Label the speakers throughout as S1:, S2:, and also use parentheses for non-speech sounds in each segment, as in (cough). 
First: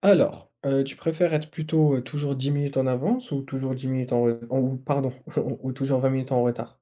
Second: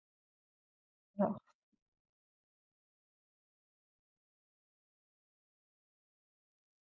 S1: Alors, tu préfères être plutôt, toujours 10 minutes en avance ou toujours 10 minutes ou pardon, (laughs) ou toujours 20 minutes en retard?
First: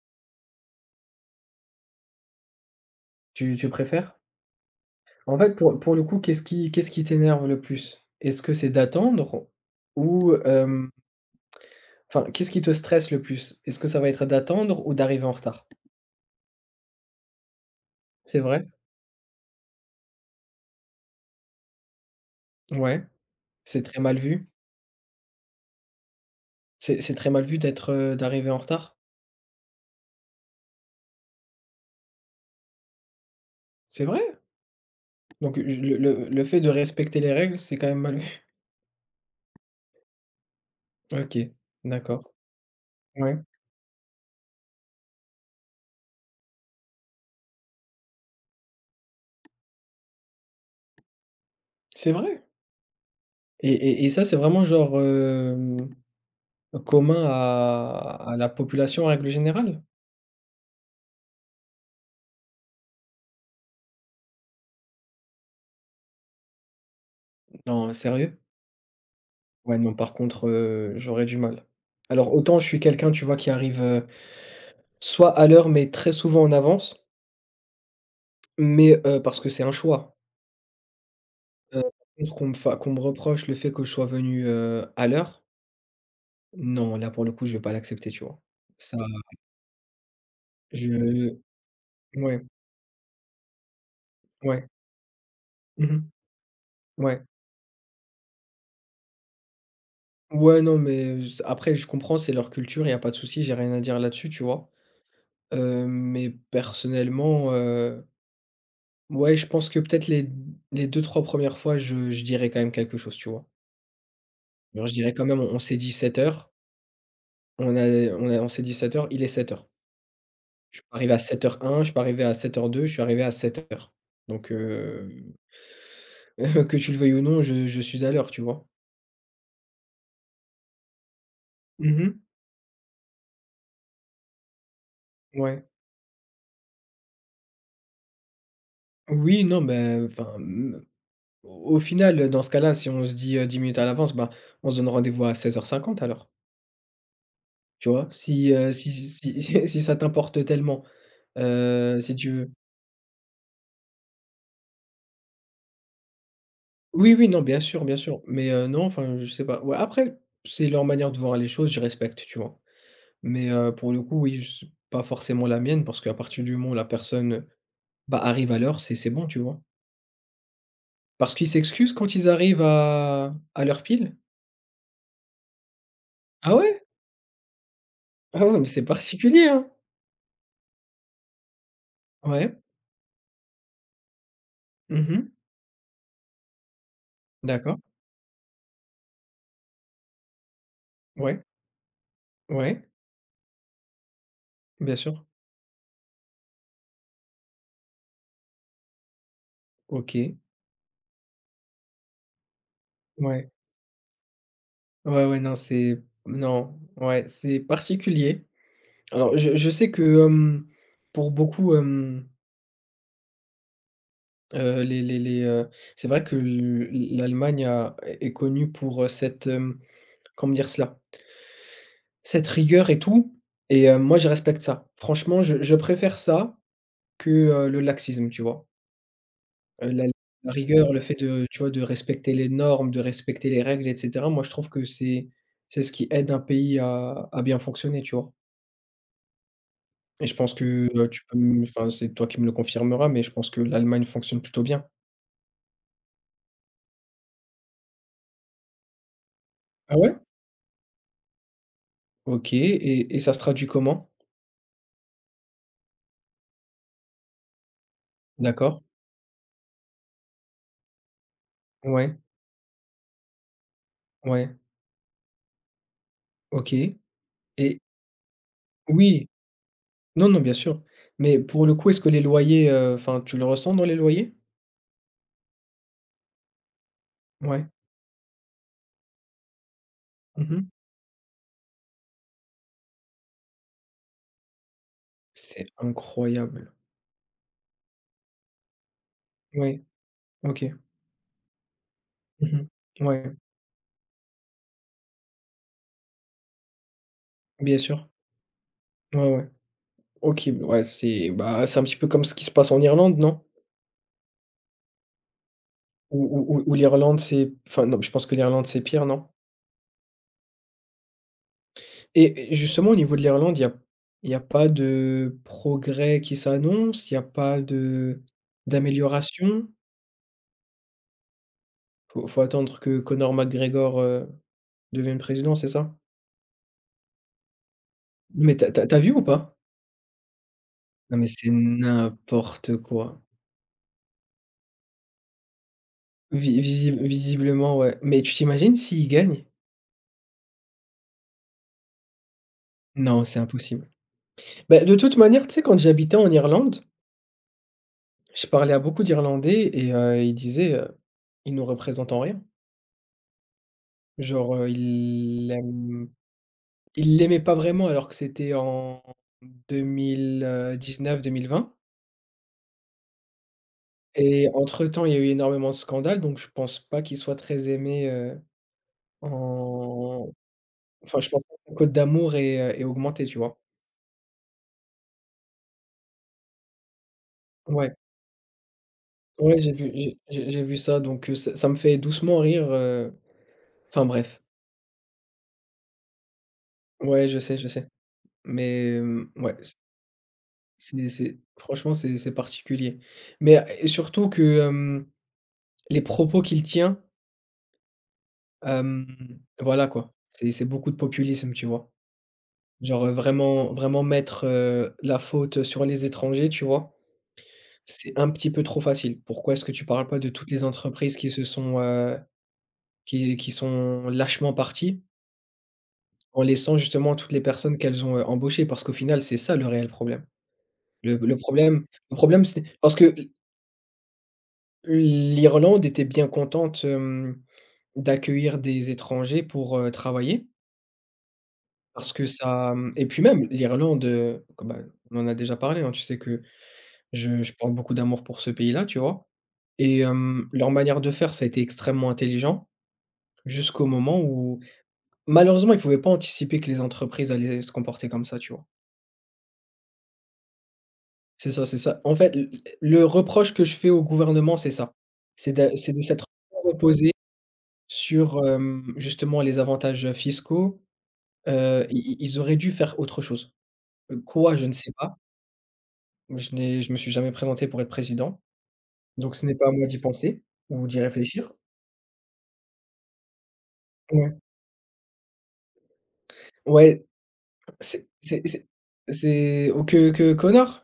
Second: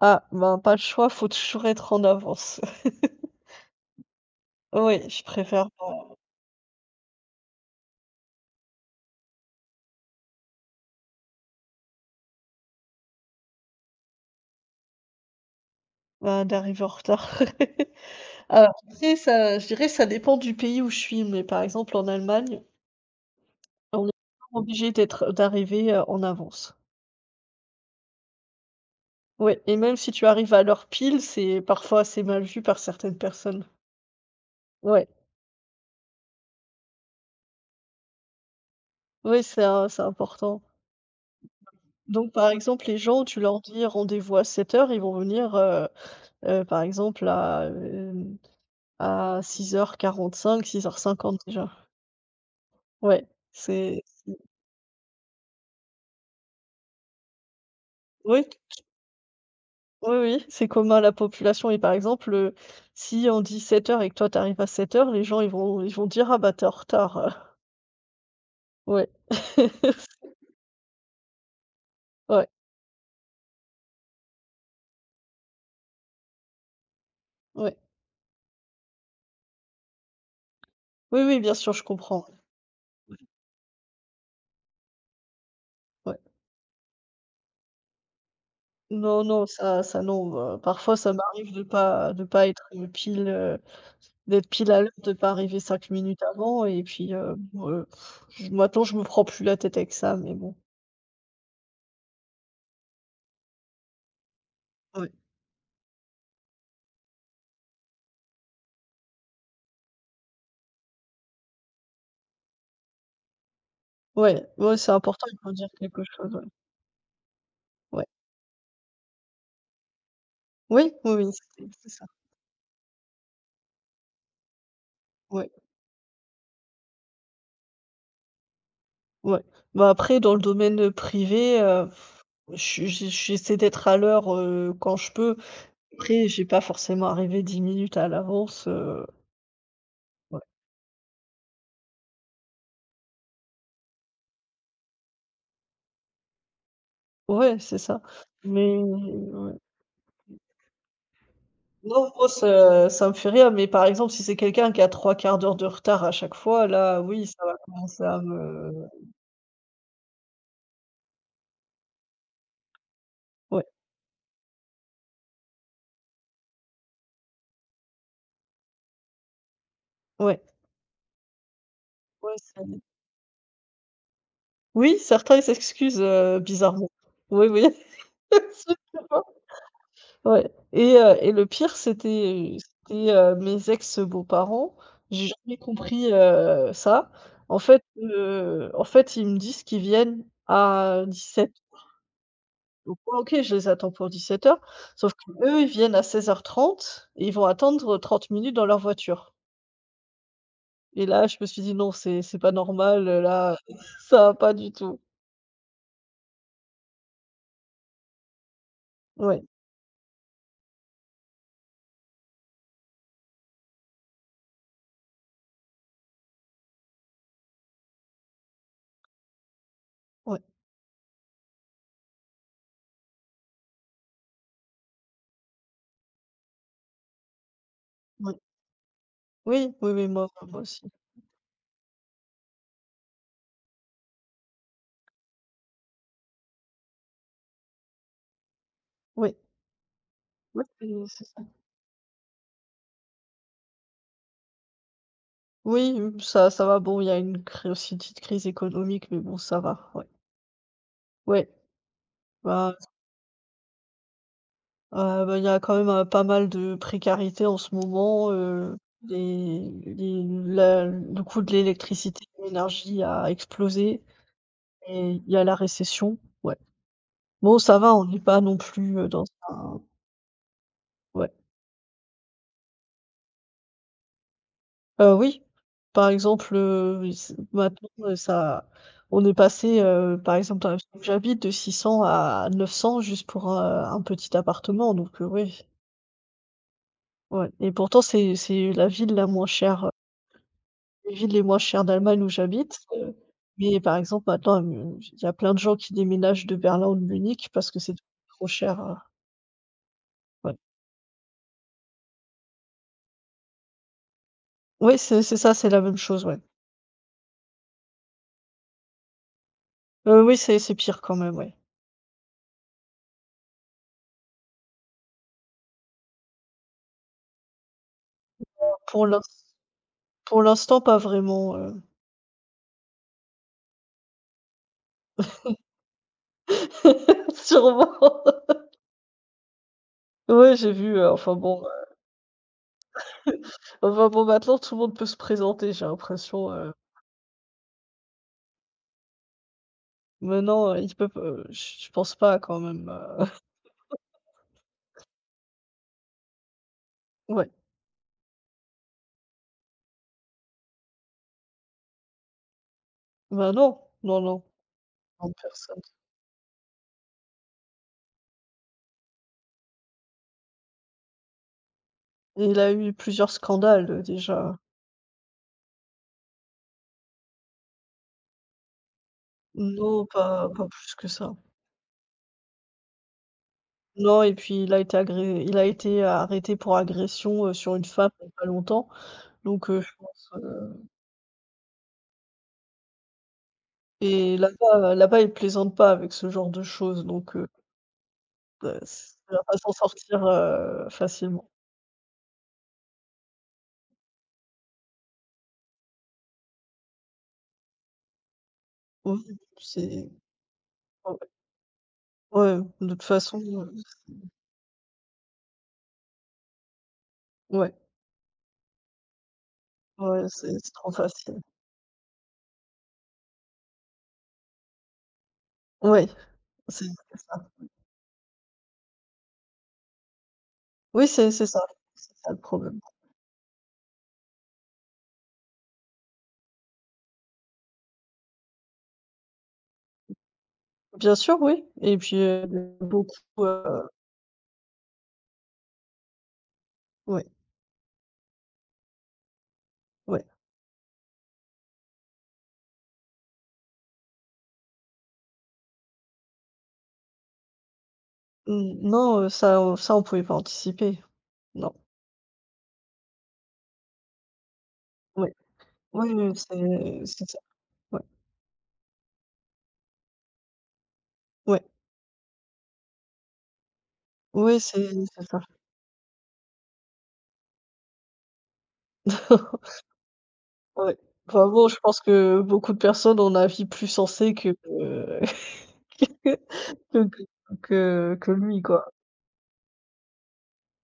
S2: Ah, ben, pas le choix, faut toujours être en avance. (laughs)
S1: Tu préfères?
S2: Oui, je
S1: En fait,
S2: préfère,
S1: pour le coup, qu'est-ce qui t'énerve le plus? Est-ce que c'est d'attendre ou enfin, qu'est-ce qui te stresse le plus? Est-ce que ça va être d'attendre ou d'arriver en retard?
S2: ben, d'arriver en retard. (laughs)
S1: C'est vrai?
S2: Alors après ça je dirais ça dépend du pays où je suis, mais par exemple en Allemagne,
S1: Ouais. C'est très
S2: on est
S1: mal vu?
S2: obligé d'être d'arriver, en avance.
S1: C'est très mal vu d'être, d'arriver en retard?
S2: Ouais et même si tu arrives à l'heure pile, c'est parfois assez mal vu par certaines personnes.
S1: C'est vrai?
S2: Ouais,
S1: Donc je le fait de respecter les règles, c'est quand même mal vu?
S2: oui, c'est important.
S1: (laughs) OK,
S2: Donc
S1: d'accord.
S2: par exemple, les gens,
S1: Ouais.
S2: tu leur dis: «Rendez-vous à 7:00», ils vont venir, par exemple à, euh, à six heures quarante-cinq, six heures cinquante déjà.
S1: C'est vrai?
S2: Ouais,
S1: Et et et ça, c'est
S2: c'est
S1: vraiment genre, commun à
S2: Oui,
S1: la population en règle générale?
S2: oui, oui, c'est commun à la population et par exemple, si on dit sept heures et que toi t'arrives à sept heures, les gens ils vont dire: «Ah bah, t'es en retard.» (laughs)
S1: Non, sérieux?
S2: Ouais.
S1: Ouais, non, par
S2: (laughs)
S1: contre, j'aurais du mal. Alors
S2: Ouais,
S1: autant je suis quelqu'un, tu vois, qui arrive, soit à l'heure, mais très souvent en avance,
S2: ouais.
S1: mais parce que c'est un choix.
S2: Oui, oui, bien sûr, je
S1: Par
S2: comprends.
S1: contre qu'on me reproche le fait que je sois venu, à l'heure,
S2: Ouais.
S1: non, là, pour le coup, je vais pas l'accepter, tu vois? Ça,
S2: Non, non, ça ça non, parfois ça
S1: je
S2: m'arrive de
S1: ouais,
S2: pas être, pile, d'être
S1: ouais.
S2: pile à l'heure, de pas arriver cinq
S1: Mmh.
S2: minutes avant et puis,
S1: Ouais.
S2: bon, je maintenant je me prends plus la tête avec ça, mais bon.
S1: Ouais, non, mais z après je comprends, c'est leur culture, il y a pas de souci, j'ai rien à dire là-dessus, tu vois?
S2: Ouais.
S1: Mais personnellement, ouais, je pense que peut-être les 2-3 1 fois, je dirais quand même quelque chose, tu vois?
S2: Ouais, ouais,
S1: Ouais.
S2: c'est
S1: Je dirais quand
S2: important, il
S1: même,
S2: faut
S1: on
S2: dire
S1: s'est dit
S2: quelque chose, ouais.
S1: 7h,
S2: Ouais.
S1: on s'est dit 7h. Il est 7h. Je suis
S2: Oui,
S1: pas
S2: oui,
S1: arrivé à
S2: oui,
S1: sept heures un. Je
S2: c'est
S1: suis pas
S2: ça.
S1: arrivé à 7h02. Je suis arrivé à 7h. Donc
S2: Ouais,
S1: (laughs) que tu le veuilles ou non, je suis à l'heure, tu vois?
S2: ouais. Bah, après dans le domaine privé,
S1: Mmh.
S2: je j'essaie d'être à l'heure, quand je peux.
S1: Ouais.
S2: Après, j'ai pas forcément arrivé 10 minutes à l'avance,
S1: Oui, non, Ben.
S2: ouais.
S1: Au au final, dans ce cas-là, si on se dit, 10 minutes à l'avance, bah, on se donne rendez-vous à 16h50. Alors.
S2: Ouais, c'est
S1: Tu
S2: ça.
S1: vois? Si,
S2: Mais
S1: si si
S2: ouais.
S1: si si ça t'importe tellement,
S2: Non,
S1: si
S2: moi
S1: tu veux
S2: ça ça me fait rire, mais par exemple, si c'est quelqu'un qui a trois quarts d'heure de retard à chaque fois, là,
S1: oui,
S2: oui,
S1: oui, non,
S2: ça va
S1: bien
S2: commencer à
S1: sûr, mais non,
S2: me
S1: enfin, je sais pas. Ouais, après, c'est leur manière de voir les choses, je respecte, tu vois? Mais
S2: ouais,
S1: pour le coup, oui, je pas forcément la mienne parce qu'à partir du moment où la personne, bah, arrive à l'heure, c'est bon, tu vois?
S2: ouais,
S1: Parce qu'ils s'excusent quand ils
S2: ouais, c'est
S1: arrivent à l'heure pile?
S2: oui, certains ils s'excusent,
S1: Ah ouais?
S2: bizarrement. Oui, oui. (laughs)
S1: Ah ouais, mais
S2: C'est
S1: c'est
S2: ça.
S1: particulier, hein?
S2: Ouais et le pire,
S1: Ouais.
S2: c'était, mes ex-beaux-parents.
S1: Mmh
S2: J'ai
S1: mh.
S2: jamais compris, ça.
S1: D'accord.
S2: En fait, ils me disent qu'ils viennent à
S1: Ouais.
S2: 17:00.
S1: Ouais.
S2: Donc moi, OK, je les attends pour 17:00,
S1: Bien
S2: sauf
S1: sûr.
S2: que eux ils viennent à 16:30 et ils vont attendre 30 minutes dans leur voiture
S1: OK.
S2: et là, je me suis dit: «Non, c'est pas normal,
S1: Ouais.
S2: là, (laughs) ça va pas du tout.»
S1: Ouais, ouais, non, c'est non, ouais, c'est particulier. Alors,
S2: Ouais,
S1: je sais que, pour beaucoup, heu, les les les, heu, c'est vrai que le l'Allemagne a est connue pour, cette,
S2: ouais,
S1: comment dire cela? Cette rigueur et tout et moi je respecte ça. Franchement, je préfère ça que, le laxisme,
S2: ouais.
S1: tu vois?
S2: Oui, oui,
S1: Heu, la
S2: oui, moi
S1: la
S2: moi aussi.
S1: rigueur, le fait de, tu vois, de respecter les normes, de respecter les règles et cetera, moi je trouve que c'est ce qui aide un pays à bien fonctionner, tu vois?
S2: Oui,
S1: Et je pense
S2: oui,
S1: que,
S2: c'est
S1: tu peux
S2: ça.
S1: me enfin, c'est toi qui me le confirmeras, mais je pense que l'Allemagne fonctionne plutôt bien.
S2: Oui, mmh, ça ça va, bon, il y a une cr aussi une petite crise économique, mais bon, ça va,
S1: Ah
S2: ouais.
S1: ouais?
S2: Ouais,
S1: OK
S2: bah,
S1: et ça se traduit comment?
S2: bah, il y a quand même, pas mal de précarité en ce moment,
S1: D'accord.
S2: les la le coût de
S1: Ouais,
S2: l'électricité, de l'énergie a explosé
S1: ouais,
S2: et il y a la récession, ouais.
S1: OK et
S2: Bon, ça va, on n'est pas non plus, dans
S1: oui,
S2: un
S1: non, non, bien sûr,
S2: ouais.
S1: mais pour le coup, est-ce que les loyers, enfin, tu le ressens dans les loyers?
S2: Oui, par exemple, s
S1: Ouais.
S2: maintenant, ça on est passé, par exemple
S1: Mmh.
S2: dans la ville où j'habite de 600 à 900 juste pour, un petit appartement donc oui,
S1: C'est incroyable.
S2: ouais et pourtant c'est la ville la moins chère,
S1: Ouais, OK.
S2: les villes les moins chères d'Allemagne où
S1: Mmh.
S2: j'habite,
S1: Ouais,
S2: mais par exemple maintenant, il y a plein de gens qui déménagent de Berlin ou de Munich parce que
S1: bien
S2: c'est
S1: sûr.
S2: devenu trop cher,
S1: Ouais, ouais. OK,
S2: ouais.
S1: ouais, c'est, bah, c'est un petit peu comme ce qui se passe en Irlande, non?
S2: Oui, c'est ça, c'est la même chose, ouais.
S1: Ou l'Irlande, c'est enfin, non, je pense que l'Irlande, c'est pire, non?
S2: Oui, c'est pire quand même, ouais.
S1: Et justement, au niveau de l'Irlande, il y a pas de progrès qui s'annonce? Il y a pas de
S2: Pour l'ins
S1: d'amélioration?
S2: pour l'instant, pas vraiment,
S1: Faut faut attendre que Conor McGregor, devienne président, c'est ça?
S2: (laughs) Sûrement.
S1: Mais t'as tu vu ou pas?
S2: Ouais, j'ai vu,
S1: Non, mais
S2: enfin
S1: c'est
S2: bon,
S1: n'importe quoi.
S2: (laughs) enfin bon, maintenant tout le monde peut se présenter, j'ai l'impression,
S1: Vi visi visiblement, ouais. Mais tu t'imagines s'il gagne?
S2: maintenant, ils peuvent, je pense pas quand même,
S1: Non, c'est
S2: (laughs)
S1: impossible. Bah, de toute manière, tu sais, quand j'habitais en Irlande,
S2: ouais.
S1: je parlais à beaucoup d'Irlandais et ils disaient, «Ils nous représentent en rien».
S2: Bah, non, non, non,
S1: Genre,
S2: non,
S1: ils
S2: personne.
S1: aiment Il l'aimait pas vraiment alors que c'était en 2019 1020
S2: Et il a eu plusieurs scandales,
S1: et
S2: déjà.
S1: entre-temps, il y a eu énormément de scandales, donc je pense pas qu'il soit très aimé,
S2: Non,
S1: en
S2: pas pas plus que
S1: enfin, je
S2: ça.
S1: pense pas que sa cote d'amour est ait augmenté, tu vois?
S2: Non et puis il a été arrêté pour agression, sur une
S1: Ouais,
S2: femme il y a pas longtemps,
S1: ouais,
S2: donc je pense,
S1: j'ai vu ça, donc ça ça me fait doucement rire, enfin
S2: et
S1: bref.
S2: là-bas là-bas, ils plaisantent pas avec ce genre de choses,
S1: Ouais,
S2: donc
S1: je sais,
S2: heu,
S1: mais
S2: on va pas
S1: ouais,
S2: s'en sortir,
S1: c'est
S2: facilement.
S1: franchement, c'est particulier, mais et surtout que, les propos qu'il tient Hem,
S2: Oui,
S1: voilà
S2: c'est
S1: quoi, c'est beaucoup de
S2: ouais,
S1: populisme, tu vois?
S2: ouais, de toute
S1: Genre,
S2: façon,
S1: vraiment mettre, la faute sur les étrangers, tu vois?
S2: ouais,
S1: C'est un petit peu trop facile. Pourquoi est-ce que tu parles pas
S2: ouais,
S1: de toutes les
S2: c'est trop
S1: entreprises qui
S2: facile.
S1: se sont, qui sont lâchement parties,
S2: Ouais,
S1: en laissant
S2: c'est
S1: justement
S2: c'est
S1: toutes les
S2: ça.
S1: personnes qu'elles ont, embauchées? Parce qu'au final, c'est ça le réel problème.
S2: Oui,
S1: Le le problème
S2: c'est
S1: le
S2: ça le
S1: problème c'est
S2: problème.
S1: parce que l'Irlande était bien contente, d'accueillir des étrangers pour, travailler.
S2: Bien sûr, oui et
S1: Parce
S2: puis,
S1: que ça, mmh et
S2: beaucoup,
S1: puis même
S2: heu,
S1: l'Irlande, comme, bah, on en a déjà parlé, hein, tu sais que
S2: ouais,
S1: je porte beaucoup d'amour pour ce pays-là, tu vois? Et
S2: ouais.
S1: leur manière de faire, ça a été extrêmement intelligent jusqu'au moment où malheureusement, ils ne pouvaient pas anticiper que les entreprises allaient se comporter comme ça, tu vois?
S2: N non, ça on ça on pouvait pas anticiper. Non.
S1: C'est ça. En fait, l le reproche que je fais au gouvernement, c'est ça.
S2: Ouais.
S1: C'est de
S2: Oui, oui,
S1: s'être
S2: oui,
S1: reposé
S2: c'est ça. Ouais,
S1: sur, justement les avantages, fiscaux,
S2: ouais,
S1: i i ils auraient dû faire autre chose. Quoi?
S2: ouais,
S1: Je ne sais pas.
S2: c'est ça.
S1: Je me suis jamais présenté pour être président, donc ce n'est pas à
S2: (laughs)
S1: moi d'y penser ou
S2: Ouais.
S1: d'y
S2: Enfin
S1: réfléchir.
S2: bon, je pense que beaucoup de personnes ont un avis plus sensé
S1: Ouais,
S2: que, que
S1: ouais,
S2: que
S1: c'est
S2: que
S1: c'est
S2: lui
S1: c'est
S2: quoi.
S1: c'est oh que Connor?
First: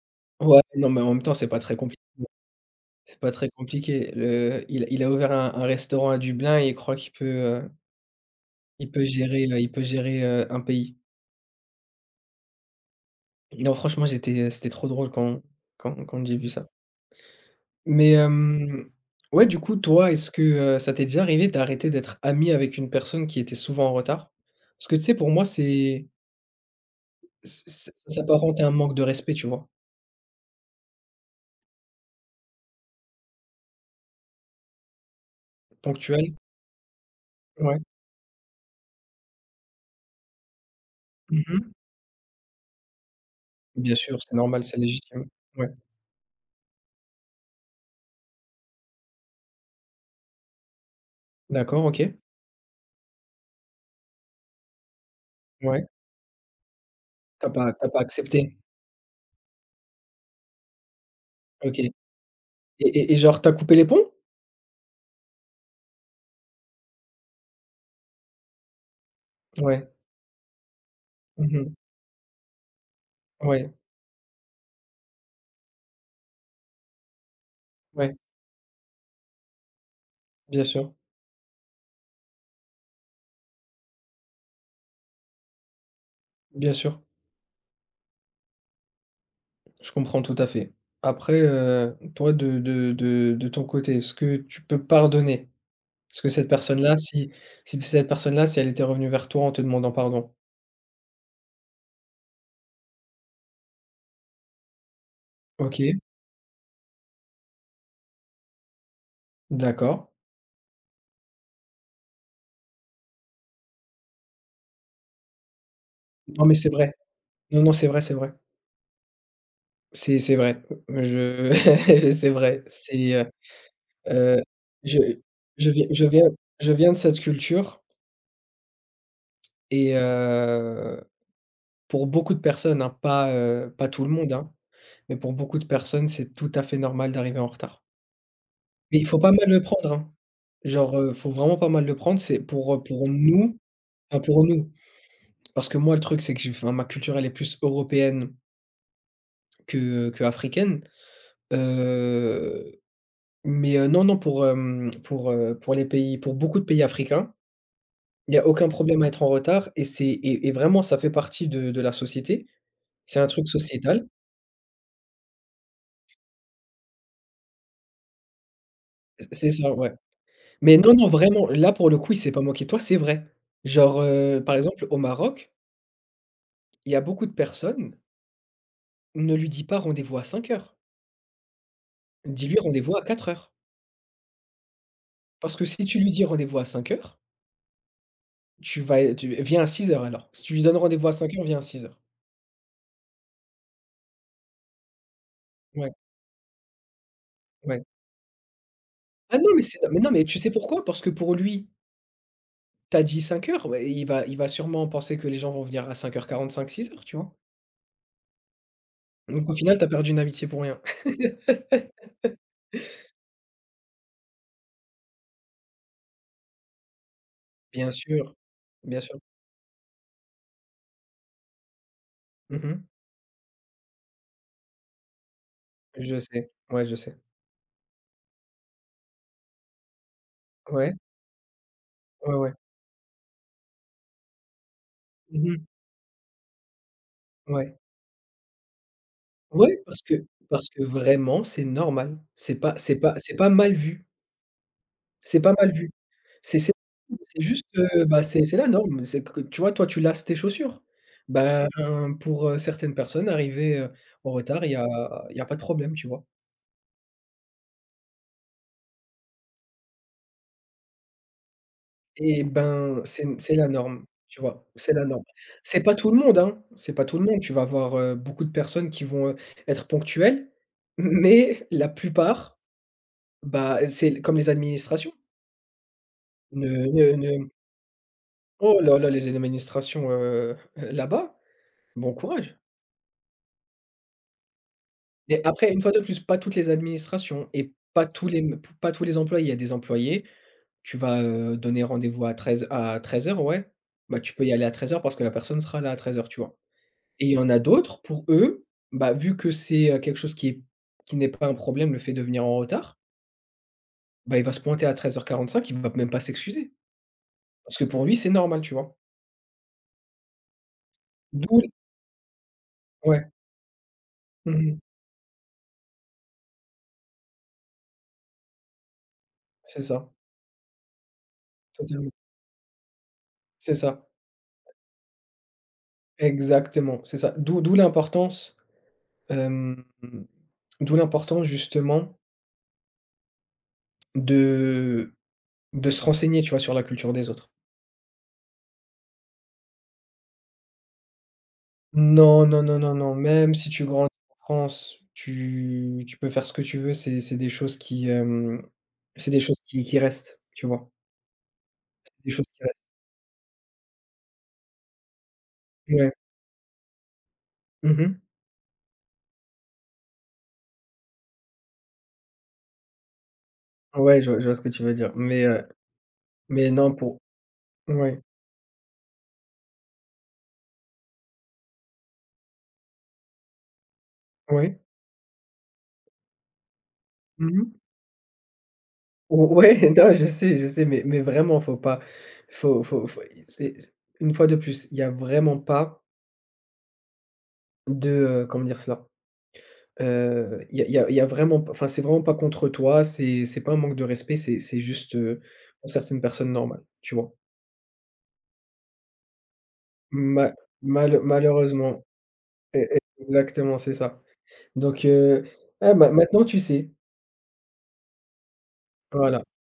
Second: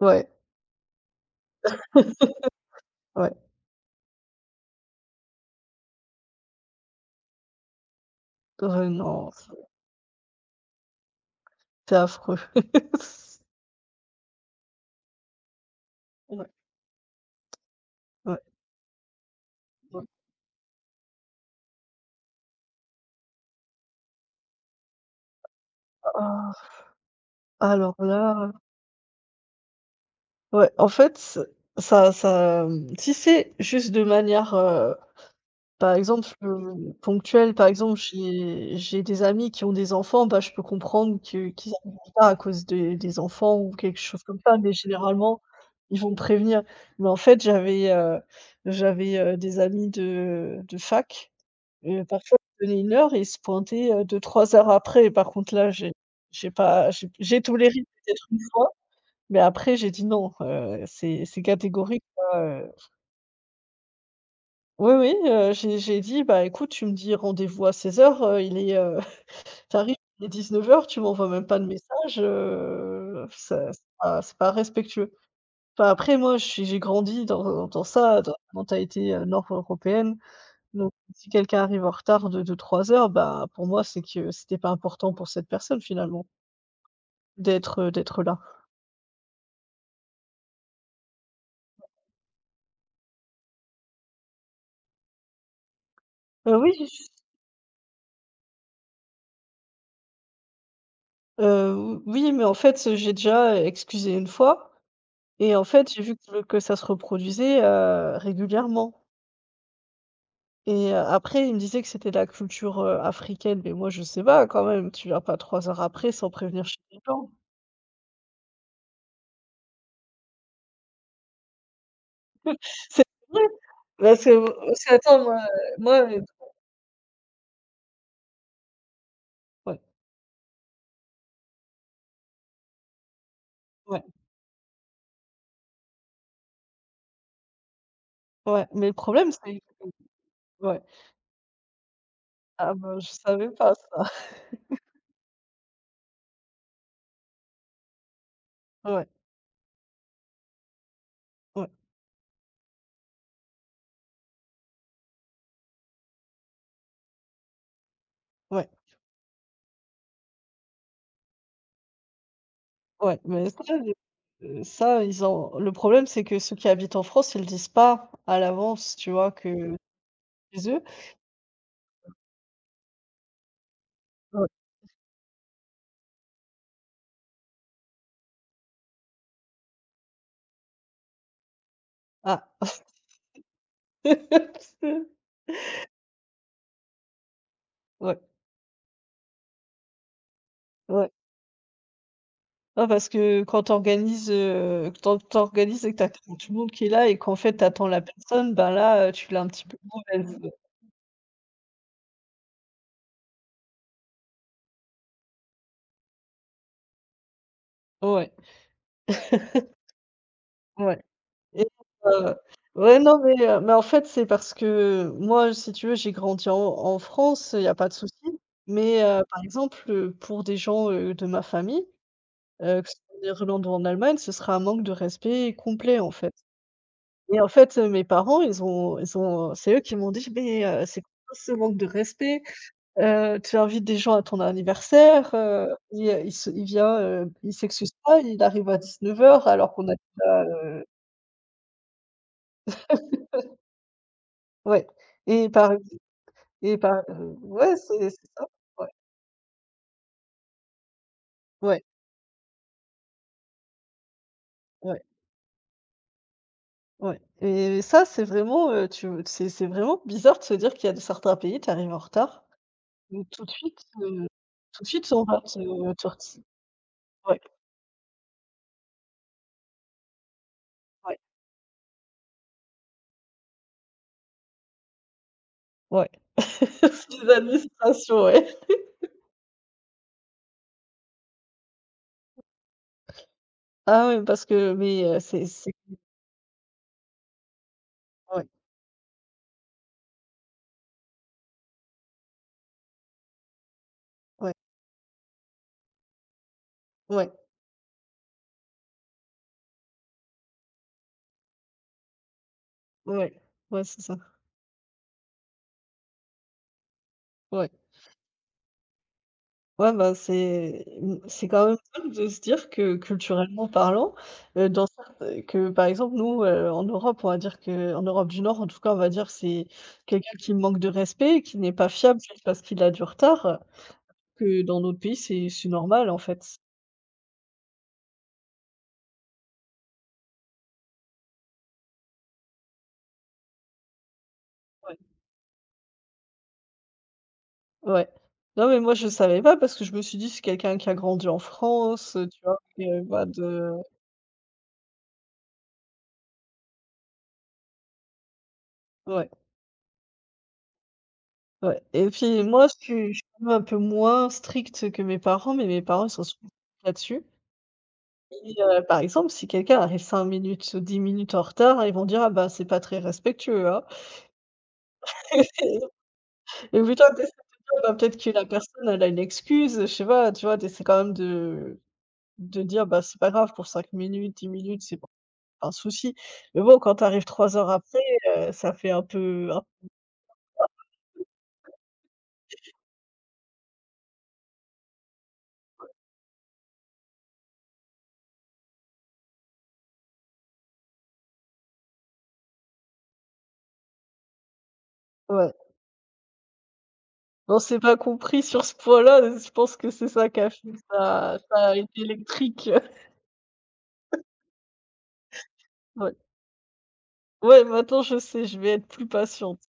S2: Ouais.
S1: Ouais, non, mais en même temps, c'est pas très compliqué.
S2: (laughs)
S1: C'est pas
S2: Ouais.
S1: très compliqué. Le il a ouvert un restaurant à Dublin et il croit qu'il peut,
S2: Non,
S1: il peut gérer, un pays.
S2: c'est affreux. (laughs)
S1: Non, franchement, j'étais, c'était trop drôle quand quand j'ai
S2: Ouais,
S1: vu ça. Mais
S2: ouais,
S1: ouais, du coup,
S2: ouais.
S1: toi, est-ce que, ça t'est déjà arrivé d'arrêter d'être ami avec une personne qui était souvent en retard? Parce que, tu sais, pour moi, c'est
S2: Ah,
S1: c c
S2: alors
S1: ça
S2: là,
S1: s'apparente à un manque de respect, tu vois?
S2: ouais, en fait, ça ça, mmh, si c'est juste de manière, par
S1: Ponctuel
S2: exemple, ponctuel, par
S1: ouais.
S2: exemple, j'ai des amis qui ont des enfants, bah, je peux comprendre que qu'ils
S1: Mmh.
S2: arriveront pas à cause des enfants ou
S1: Bien
S2: quelque
S1: sûr,
S2: chose
S1: c'est
S2: comme ça,
S1: normal,
S2: mais
S1: c'est légitime.
S2: généralement,
S1: Ouais.
S2: ils vont me prévenir. Mais en fait, j'avais, des amis de fac,
S1: D'accord, OK.
S2: parfois ils donnaient une heure et ils se pointaient, 2-3 heures après. Par contre là,
S1: Ouais.
S2: j'ai pas j'ai j'ai toléré
S1: T'as pas
S2: peut-être une
S1: accepté?
S2: fois, mais après j'ai dit: «Non, c'est
S1: OK.
S2: catégorique, là, heu».
S1: Et genre, t'as coupé les ponts?
S2: Oui, oui, j'ai dit: «Bah, écoute, tu me dis rendez-vous à 16:00, il est, tu
S1: Ouais.
S2: arrives, (laughs) il est dix-neuf heures, tu m'envoies même pas de
S1: Mmh.
S2: message,
S1: Ouais,
S2: ça c'est pas respectueux». Enfin, après moi, je suis j'ai grandi dans
S1: ouais,
S2: ça, dans la mentalité, nord-européenne,
S1: bien
S2: donc
S1: sûr,
S2: si quelqu'un arrive en retard de deux trois heures, bah, pour moi, c'est que c'était pas important pour cette personne finalement
S1: bien sûr.
S2: d'être, d'être là.
S1: Je comprends tout à fait. Après, toi, de ton côté, est-ce que tu peux pardonner? Parce que cette
S2: Oui,
S1: personne-là, si cette personne-là, si elle était revenue vers toi en te demandant pardon,
S2: oui, mais en fait, j'ai déjà excusé une fois et en
S1: OK,
S2: fait, j'ai vu que ça se reproduisait, régulièrement.
S1: d'accord.
S2: Et après, il me disait que c'était de la culture, africaine, mais moi je sais pas quand même, tu viens pas 3 heures après sans
S1: Non, mais
S2: prévenir
S1: c'est
S2: chez
S1: vrai.
S2: les gens.
S1: Non, non, c'est vrai, c'est vrai. C'est vrai. Je (laughs) c'est vrai.
S2: (laughs) C'est
S1: C'est,
S2: vrai, parce que,
S1: heu,
S2: parce
S1: je
S2: qu'attends moi,
S1: je viens
S2: moi,
S1: je viens de cette culture
S2: ouais,
S1: et pour beaucoup de personnes, hein, pas, pas
S2: ouais,
S1: tout le monde, hein, mais pour beaucoup de personnes, c'est tout à fait normal d'arriver en retard.
S2: ouais, mais le
S1: Mais il faut
S2: problème
S1: pas mal
S2: c'est
S1: le prendre,
S2: que
S1: hein.
S2: ouais,
S1: Genre, faut vraiment pas mal le prendre, c'est
S2: ah ben, je
S1: pour
S2: savais
S1: nous,
S2: pas ça.
S1: enfin
S2: (laughs)
S1: pour nous Parce que moi, le truc, c'est que j'ai enfin, ma culture, elle est plus européenne
S2: Ouais,
S1: que africaine.
S2: ouais,
S1: Heu, mais non, non, pour, pour les pays pour beaucoup de pays africains, il y a aucun
S2: ouais,
S1: problème à être en retard et c'est et vraiment, ça fait partie de la société.
S2: ouais,
S1: C'est un truc
S2: mais ça, je
S1: sociétal.
S2: ça ils ont. Le problème c'est que ceux qui habitent en France, ils le disent pas à l'avance, tu vois?
S1: C'est ça,
S2: Que
S1: ouais.
S2: chez
S1: Mais
S2: eux
S1: non, non, vraiment, là, pour le coup, il s'est pas moqué de toi, c'est vrai. Genre,
S2: ouais,
S1: par exemple, au Maroc, il y a beaucoup de personnes, ne lui dis pas rendez-vous à 5h.
S2: ah,
S1: Dis-lui rendez-vous à 4h.
S2: (laughs)
S1: Parce que si tu lui dis rendez-vous à 5h.
S2: ouais,
S1: Tu vas tu viens à 6h. Alors. Si tu lui donnes rendez-vous
S2: ouais.
S1: à 5h, viens à 6h.
S2: Non, parce que quand tu organises, quand tu et
S1: Ouais,
S2: que tu attends tout le monde qui est là et qu'en fait, tu
S1: ouais.
S2: attends la personne, ben là, tu
S1: Ah
S2: l'as un
S1: non, mais
S2: petit peu
S1: c'est mais non, mais
S2: mauvaise.
S1: tu sais pourquoi? Parce que pour lui, tu as dit 5h, ouais, il va sûrement penser que les gens vont venir à 5h40, 6h. Tu vois?
S2: Ouais,
S1: Donc au final, tu as perdu une amitié pour rien.
S2: ouais
S1: (laughs)
S2: et heu, ouais, non, mais en fait, c'est parce que moi, si tu veux, j'ai grandi en France, il y a pas
S1: Bien
S2: de souci,
S1: sûr, bien
S2: mais
S1: sûr.
S2: par exemple, pour des gens, de ma famille,
S1: Mmh.
S2: que ce soit en Irlande ou en Allemagne, ce sera un manque de respect complet, en fait
S1: Je sais.
S2: et en fait, mes parents, ils ont c'est eux qui m'ont dit: «Mais
S1: Ouais,
S2: c'est quoi ce manque de
S1: ouais,
S2: respect?»
S1: ouais.
S2: Tu invites des gens à ton anniversaire,
S1: Mmh.
S2: il vient, il
S1: Ouais.
S2: s'excuse pas, il arrive à dix-neuf heures alors
S1: Ouais,
S2: qu'on a
S1: parce que
S2: déjà,
S1: vraiment, c'est normal. C'est pas mal vu.
S2: ouais
S1: C'est
S2: et
S1: pas
S2: par
S1: mal
S2: ex
S1: vu. C'est
S2: et par
S1: c'est juste,
S2: ouais, c'est
S1: bah, c'est
S2: ça.
S1: c'est la
S2: Ouais,
S1: norme. C'est que tu vois, toi, tu lasses tes chaussures. Ben,
S2: ouais,
S1: pour, certaines personnes, arriver, en retard, il y a
S2: ouais,
S1: il y a pas de problème, tu vois?
S2: ouais et ça, c'est vraiment, tu c'est vraiment bizarre de se dire qu'il y a certains pays, tu arrives en retard,
S1: Et ben,
S2: donc
S1: c'est la norme, tu vois?
S2: tout de
S1: C'est la
S2: suite,
S1: norme.
S2: on va
S1: C'est
S2: te
S1: pas
S2: te
S1: tout le monde,
S2: reti
S1: hein, c'est pas tout le
S2: ouais,
S1: monde. Tu vas avoir, beaucoup de personnes qui vont, être ponctuelles,
S2: ouais,
S1: mais la plupart, bah, c'est comme les administrations.
S2: ouais. (laughs)
S1: Ne ne
S2: C'est des
S1: ne
S2: administrations, ouais.
S1: oh là là, les administrations, là-bas, bon courage!
S2: Ah ouais, parce que mais,
S1: Mais
S2: c'est
S1: après, une fois de plus, pas toutes les administrations et pas tous les
S2: ouais,
S1: m pas tous les employés. Il y a des employés, tu vas, donner rendez-vous à 13h, ouais, bah, tu peux
S2: ouais,
S1: y aller à 13h parce que la personne sera là à 13h, tu vois? Et
S2: ouais.
S1: il y en a d'autres, pour eux, bah, vu que c'est, quelque chose qui est qui n'est pas un problème, le fait de venir en retard,
S2: Ouais, ouais, c'est ça.
S1: bah, il va se pointer à 13h45. Il va même pas s'excuser.
S2: Ouais.
S1: Parce que pour lui, c'est normal, tu vois?
S2: Ouais, bah, c'est mmh, c'est
S1: D'où
S2: quand même dingue de se dire que
S1: ouais,
S2: culturellement parlant,
S1: mmh
S2: dans certes que par exemple nous, en Europe, on va dire que en Europe du Nord en tout cas, on va dire que c'est
S1: c'est ça,
S2: quelqu'un qui manque de respect, qui n'est pas
S1: totalement.
S2: fiable juste parce qu'il a du retard,
S1: C'est ça,
S2: que dans d'autres pays c'est normal en fait.
S1: exactement, c'est ça. D'où l'importance Hem, d'où l'importance justement
S2: Ouais,
S1: de de se renseigner, tu vois, sur la culture des autres.
S2: ouais. Non mais moi je savais pas parce que je me suis dit: «C'est quelqu'un qui a grandi en France», tu
S1: Non,
S2: vois?
S1: non, non,
S2: Et
S1: non, non,
S2: bah
S1: même si
S2: de
S1: tu grandis en France, tu peux faire ce que tu veux, c'est des choses qui,
S2: ouais.
S1: c'est des choses qui restent, tu vois?
S2: Ouais et
S1: Des
S2: puis
S1: choses qui
S2: moi,
S1: restent.
S2: je suis quand même un peu moins stricte que mes parents, mais mes parents, ils
S1: Ouais.
S2: sont super là-dessus
S1: Mmh.
S2: et par exemple, si quelqu'un arrive 5 minutes ou 10 minutes en retard, ils vont dire: «Ah bah, c'est pas très respectueux, hein.»
S1: Ouais, je vois ce que tu veux dire,
S2: (laughs)
S1: mais
S2: Et
S1: non
S2: plutôt d'essayer
S1: pour
S2: de dire, bah, peut-être
S1: ouais,
S2: que la personne, elle a une excuse, je sais pas, tu vois? D'essayer quand même de dire: «Bah, c'est pas grave pour 5 minutes, 10
S1: ouais.
S2: minutes, c'est pas un souci.» Mais bon, quand tu arrives 3 heures
S1: Mmh.
S2: après, ça fait un
S1: Ou
S2: peu
S1: ouais, (laughs) non, je sais, mais vraiment, faut pas faut faut faut c'est une fois de plus, il y a vraiment pas De, comment dire cela? Il y a vraiment p enfin, c'est vraiment pas contre toi, c'est pas un manque de respect, c'est juste,
S2: ouais.
S1: pour certaines personnes normales, tu vois?
S2: On s'est pas compris sur ce point-là, je pense que c'est ça qui
S1: Ma
S2: a fait que
S1: mal
S2: ça ça a été
S1: malheureusement,
S2: électrique. (laughs)
S1: exactement, c'est ça. Donc ah ma
S2: Ouais.
S1: maintenant tu sais,
S2: Ouais, maintenant je sais, je vais être plus
S1: voilà.
S2: patiente.